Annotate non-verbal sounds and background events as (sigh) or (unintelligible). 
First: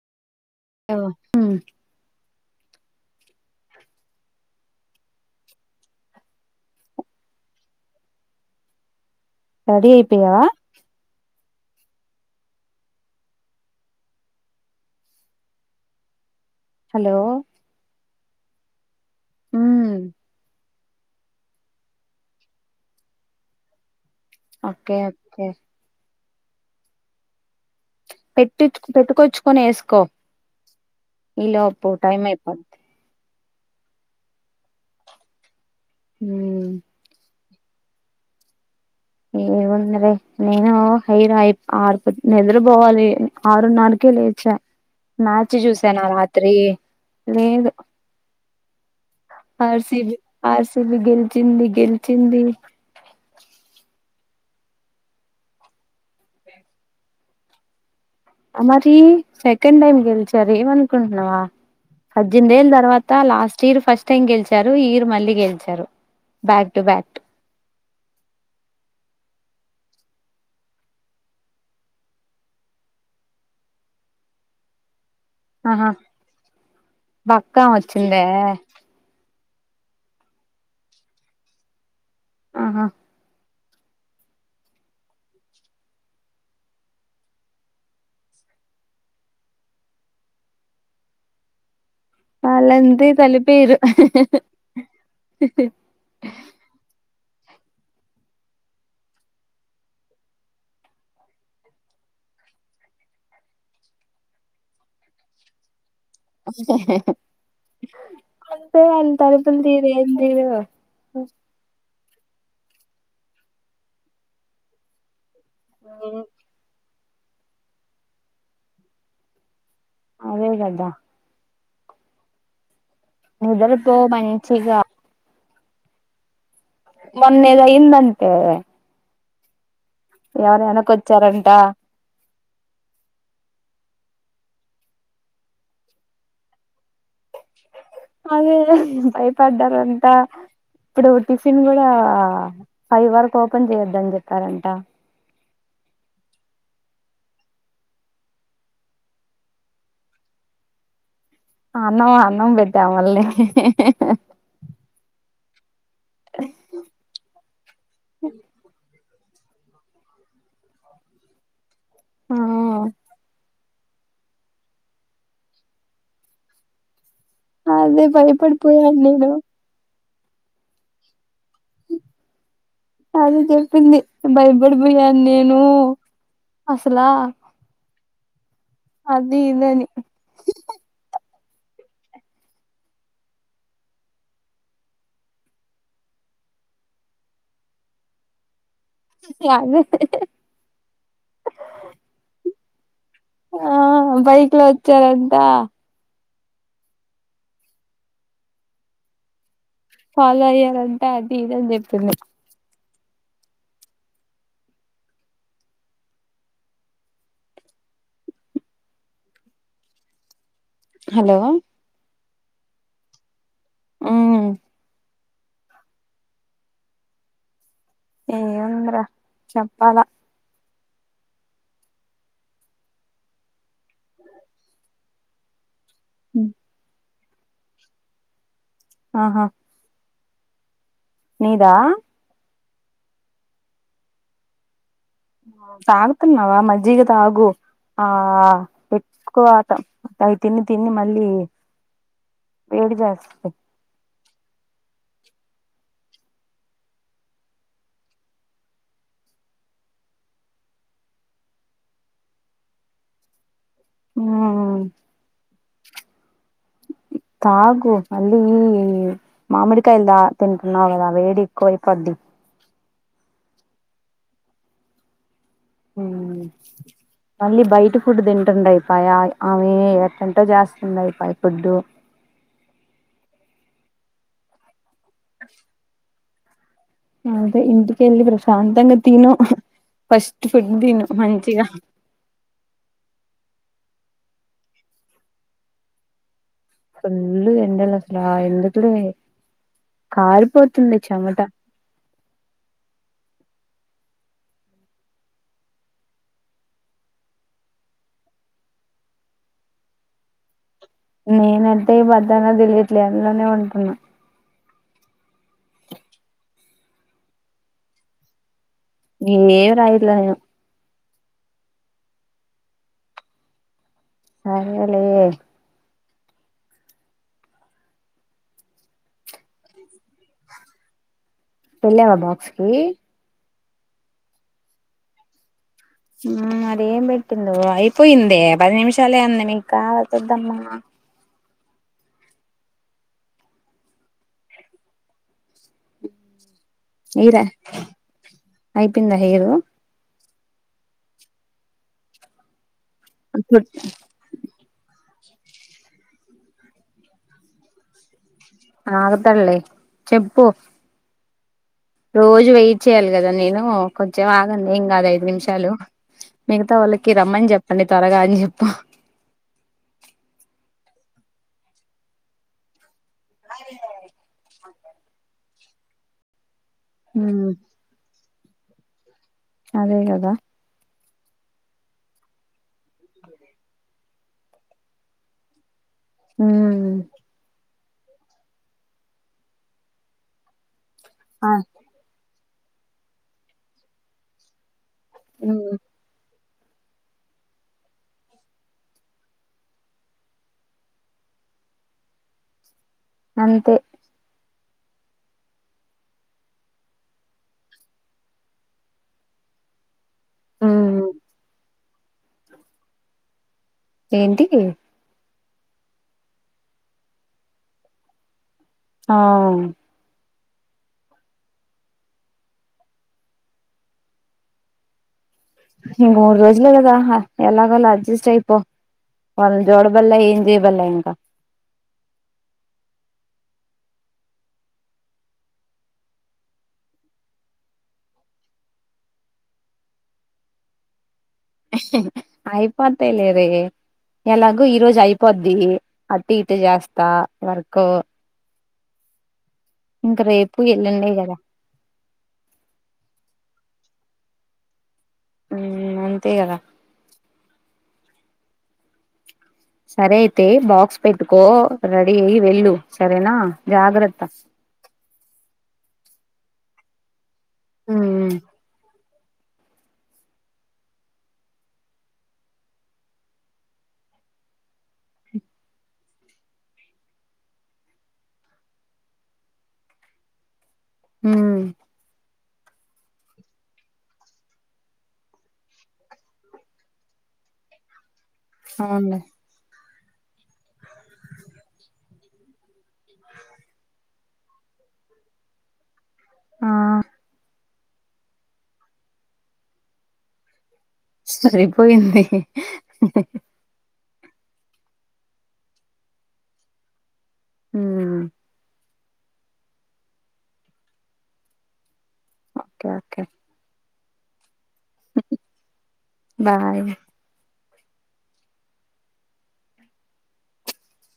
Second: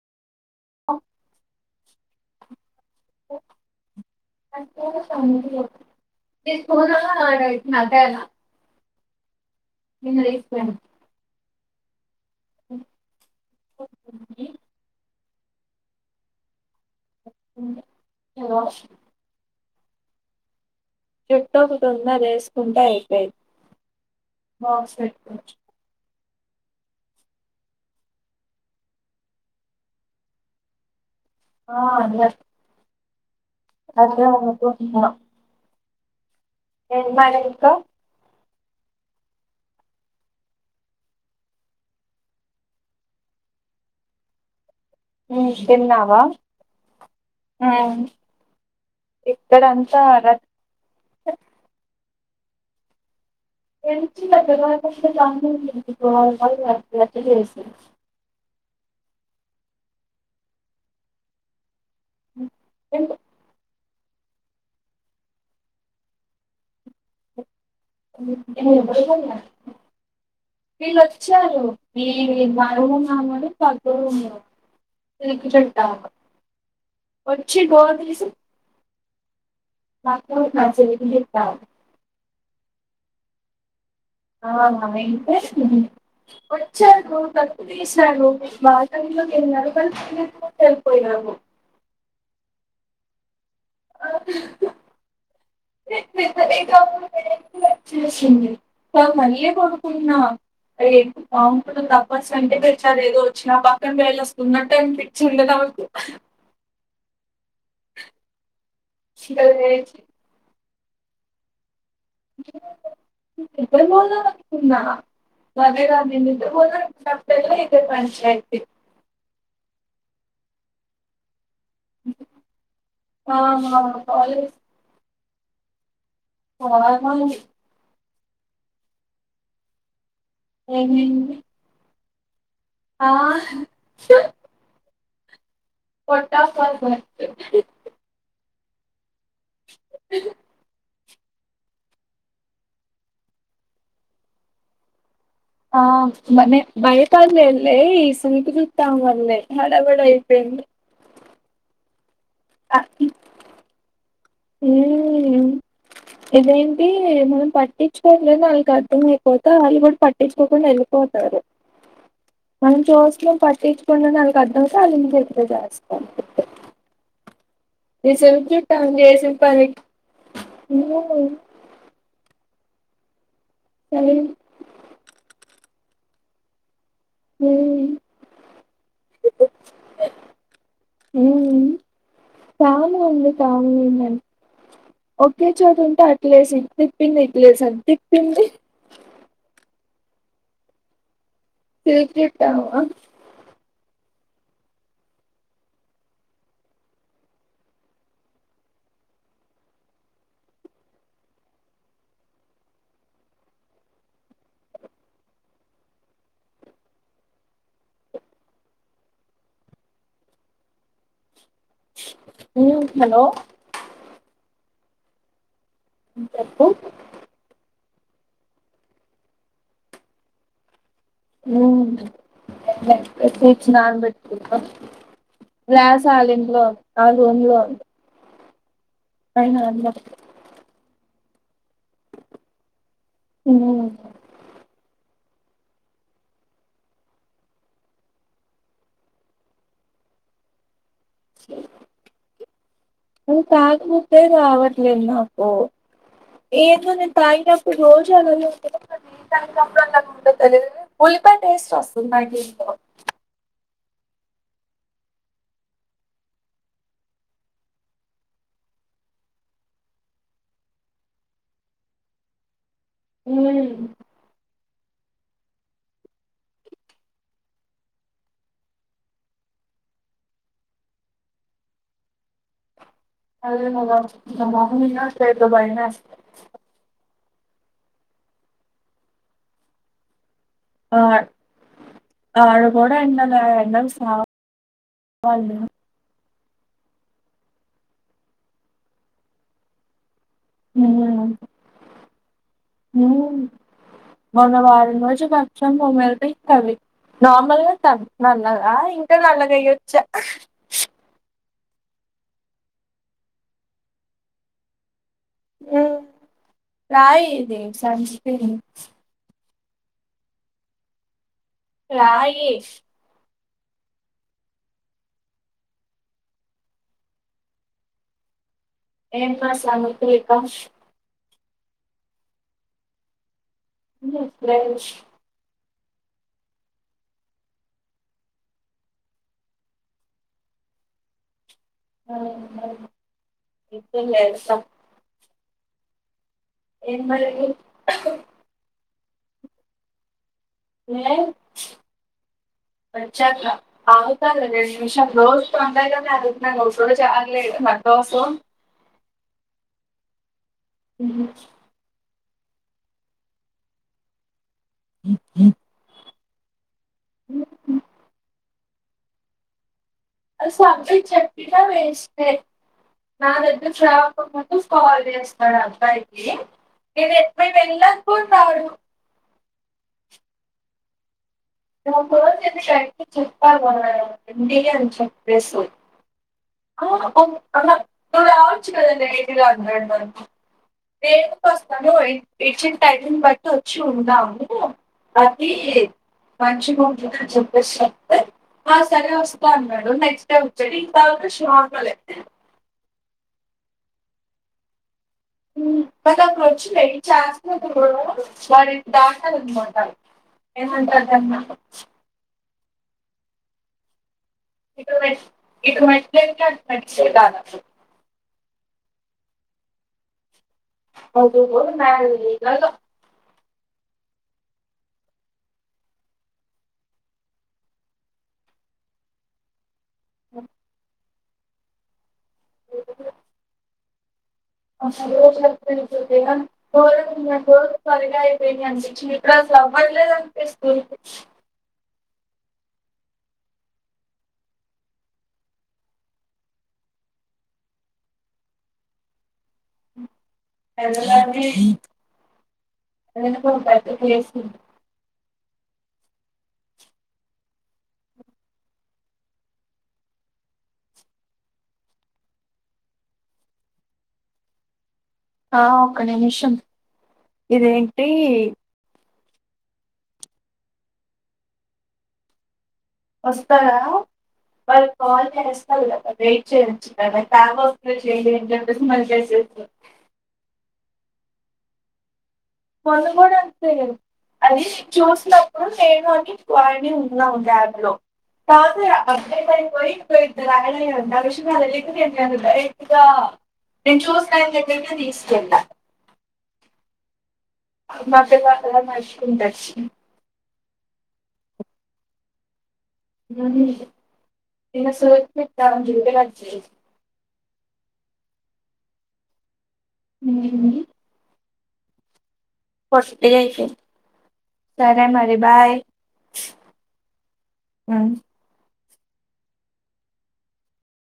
హ్మ సోన్నా మాదలా రెడి అయిపోయావా డి హలో హలో మ్మ్ చుట్టో ఒక కంద వేసుకుంటే అయిపోది (inaudible) ఓకే ఓకే పెట్టి పెట్టుకొచ్చుకొని వేసుకో ఇ లోపు టైమప్ప అదే అనుకుంటున్న ఉమ్ ఇందాక క ఏమున్నరే నేను హయిరాయి ఆరు నిద్రపోవాలి ఆరున్నరకే లేచా మ్యాచి చూసానా తిన్నావా రాత్రి లేదు ఆర్సి ఇక్కడంతా బ ఆర్సి బ రచ్చి గెల్చింది గెలిచ ది (inaudible) మరి సెకండ్ టైమ్ గెలిచారు ఏమనుకుంటున్నావా పద్యనిమిది ఏళ్ళ తర్వాత లాస్ట్ ఇయర్ ఫస్ట్ గెలిచారు ఈ ఇయర్ మళ్ళీ గెలిచారు బ్యాక్ టు బ్యాక్ (inaudible) వీళ్ళుొచ్చారు ఈ బరున్నాముడు పగడు ఉన్నారు ఆహా తరికింటా వచ్చి పక్కా గో వచ్చిందే తెసి (unintelligible) ఆహా ఆ ఇంటే వచ్చాారు తప్పు తీశాారు బగలోకి ఎ నరకలు వెళ్ళిపోయారు అలాంది కలిప్ పేరు ఆహా హా హా హా హా ఎ వచ్చేసింది కా మళ్ళీ కొడుకున్నా ఎకు బాగుంటంది తప్పస్ అంటే పెచ్చారు ఏదో వచ్చినా పక్కన వేళొస్తున్నట్టు అని పిచ్చింది నాకు అహా హా హా అంతే ఇక అంతవుతుంది ఇద లేచి ఎందివో స ఇ బ తన్నా అదే రా దినేత్తుకపోతే ఇతే పంచాయత అదే గదా అ నిదరపో మంచిగా ఫార్మల్ మొన్నేదో అయిందం అ ఎవరు ఏమైంది? వెనకొచ్చారంట ఆ పటాఫాల్ అదేదో అయి పడ్డారంతా ఇప్పుడు టిఫిన్ కూడా ఫైవ్ వరకు ఓపెన్ చేయొద్దని చెప్పారంట ఆ మన బయట అల్లేలై స్వీటీ గుట్ట అల్లేలై హడావిడి అయిపోయిందిడి అన్న బట్టమల్లే హా హా హా హ్మ్. ఇదేంటి మనం పట్టించుకోవట్లేదు వాళకు అర్థమ పోతే వాళ్ళు కూడా పట్టించుకోకుండా వెళ్ళిపోతారు మనం చూసినం పటి ప నాలు అడ్డాతే అల్లు నిన్ను చెస్త అదే ఈస చూట్ట ఉ భయపడిపోయాను నేను ఏసలు పని మ తజ చెప్పింది హ్మ్. భయపడిపోయాను నేను అసలా హ్మ్. అది ఇదని తాము ఉంది తాము ఉందిం ఒకే చోటు ఉంటే అట్లేసి ఇట్ తిప్పింది ఇట్ లేసి అది తిప్పింది అ దు హు హు కేకేట్టవా ఆ బైక్ లో వచ్చారంతా ఫాలో అయ్యారంట అది ఇదని చెప్పింది హలో ఉమ్ హలో ఉమ్ చెప్పు ఏముంద్రా చెప్పాల (unintelligible) (unintelligible) (unintelligible) ఆహా అయినా అది నీదా ఉమ్ తాగుతున్నావా మజ్జిగతాగు ఆ ఎక్కువాత తిని మళ్ళీ వేడి జేస్తది రావట్లేదు నాకు. ఏదో నేను తాగినప్పుడు రోజు అలాగే ఉంటదా మరి నేన్ తాగినప్పుడే అలా ఉంట తెలీదు గానీ ఉల్లిపాయ టేస్ట్ వస్తుంది నాకేంటో హా తాగు మల్లీ మామిడికాయల్ దా తింటున్నావ్ కదా వేడెక్కువైపోద్ది ఉమ్ ఉమ్ మళ్ళీ బయట ఫుడ్ తింటుండయిపాయా ఆమే వంట చేస్తుండ అయిపాయి ఫుడ్డు (unintelligible) బయమేస్త అదే ఇంటికెళ్ళి ప్రశాంతంగా తిను ఫస్ ఆ ఆడగూడ ఎండలా ఎండల సా (unintelligible) ఫుల్లుగ ఎండలసలా ఎందుకులే కారిపోతుంది హ్మ్. చెమట హ్మ్. మొన్న వారం రోజు (unintelligible) నార్మల్గా త నల్లగా ఇంకా నల్లగ అయ్యొచ్చా నేనంటే (unintelligible) అందులోనే ఉంటున్నా రాయేది (unintelligible) ఇంగేం రాయలే నేను రాయేష్ సరేలే ఏంట్రాసంగతీ ఇక వెళ్ళావా బాక్స్ కి ఫ్రేష్ ఉమ్ మరేం పెట్టిందో అయిపోయిందే పది నిమిషాలే ఉంది మింకాల్తొద్దమ్మా (unintelligible) (inaudible) ఎం మరి హెయిర్ అయిపోయిందా హెయిరో లేదు (unintelligible) (unintelligible) ఆగుతల్లి చెప్పు ముచ్ రోజు వెయిట్ చేయాలి కదా నేను కొంచెం ఆగ్ గండి ఏం కాదు ఐదు నిమిషాలు మిగతా వాళ్ళకి రమ్మని హ్మ్. చెప్పండి త్వరగా అని చెప్ హా ఆ సబ్జెక్ట్ చెప్పిన వేస్టే నా దగ్గర (unintelligible) మొత్తం కాల్ చేస్తాను అబ్బాయికి ఇది ఉమ్ ఎప్పు వెళ్ళాకు తాడు అదే కదా నువు ఫోన్ చేసి కరెక్ట్ గా చెప్పాల ఇంటికే అని చెప్పసేవ్ ఉమ్ అ హోం అనర్ నువు రావచ్చు కద నయిటీ హండ్రెడ్ వరకు నేను ఆ వస్తాను ఏ ఇచ్చిన టైమును బట్టి వచ్చి ఉందాము ఆది ఉమ్ సరే వస్తా అన్నాడు నెక్స్ట్ డే బుక్ చే శాకలే అంతే మ్మ్ నాకు అప్పుడు వచ్చిండె ఇది చేస్తనన్నను వారి దాటాలన్నమాట ఉమ్ ఏమంటాడన్న ఏంటి ఇటు మెట్ ఇటు మెట్లెక్కి అటు మెట్స్ ఉండాల ఆ అవును మ ఇ ఈ మూడు రోజులే కదా ఎలాగోల అడ్జస్ట్ అయిపో వాళ్ళని జోడు బల్ల ఏం జేయబల్ల ఇంకా రోజపోనీ రోజులు త్వరగా అయిపోయినయి అనిపిచ్చింది అంటే చీక అసల అవ్వట్లేదు అనిపిస్తు అయిపోతా లేరే ఎలాగో ఈ రోజు అయిపోద్ది అటు ఇటు చేస్తా వర్క్ ఇంక రేపు ఎల్లుండే కదా ఎందులోండి (unintelligible) పు చేస్ మ్మ్ అంతే కదా సరే అయితే బాక్స్ పెట్టుకో రెడీ అయి వెళ్ళు సరేనా జాగ్రత్త ఆ ఒక నిమిషం ఇదేంటి ఉమ్ వస్తారా మరి కాల్ చేస్తారు కదా వెయిట్ చేయొచ్చు కదా క్యాబ్ వస్తే చెయడి అని చెప్పేసి మళ్చసే మ్మ్ ముందు కూడా అంతే కదా అది చూసినప్పుడు నేను అని వాని ఉన్నాం క్యాబ్ లో తజా అవునులే అప్డేట్ అయిపోయి గో (unintelligible) తీసుకెళ్ళా ఆ మాకు (inaudible) నడుచుకుంటచ్చ్ సరిపోయింది నిన్న (inaudible) రిటనచ్చేయ్ ఊమ్ ఓకే ఓకే వస్తే ఐతే సరే మరి బాయ్ బాయ్ ఉం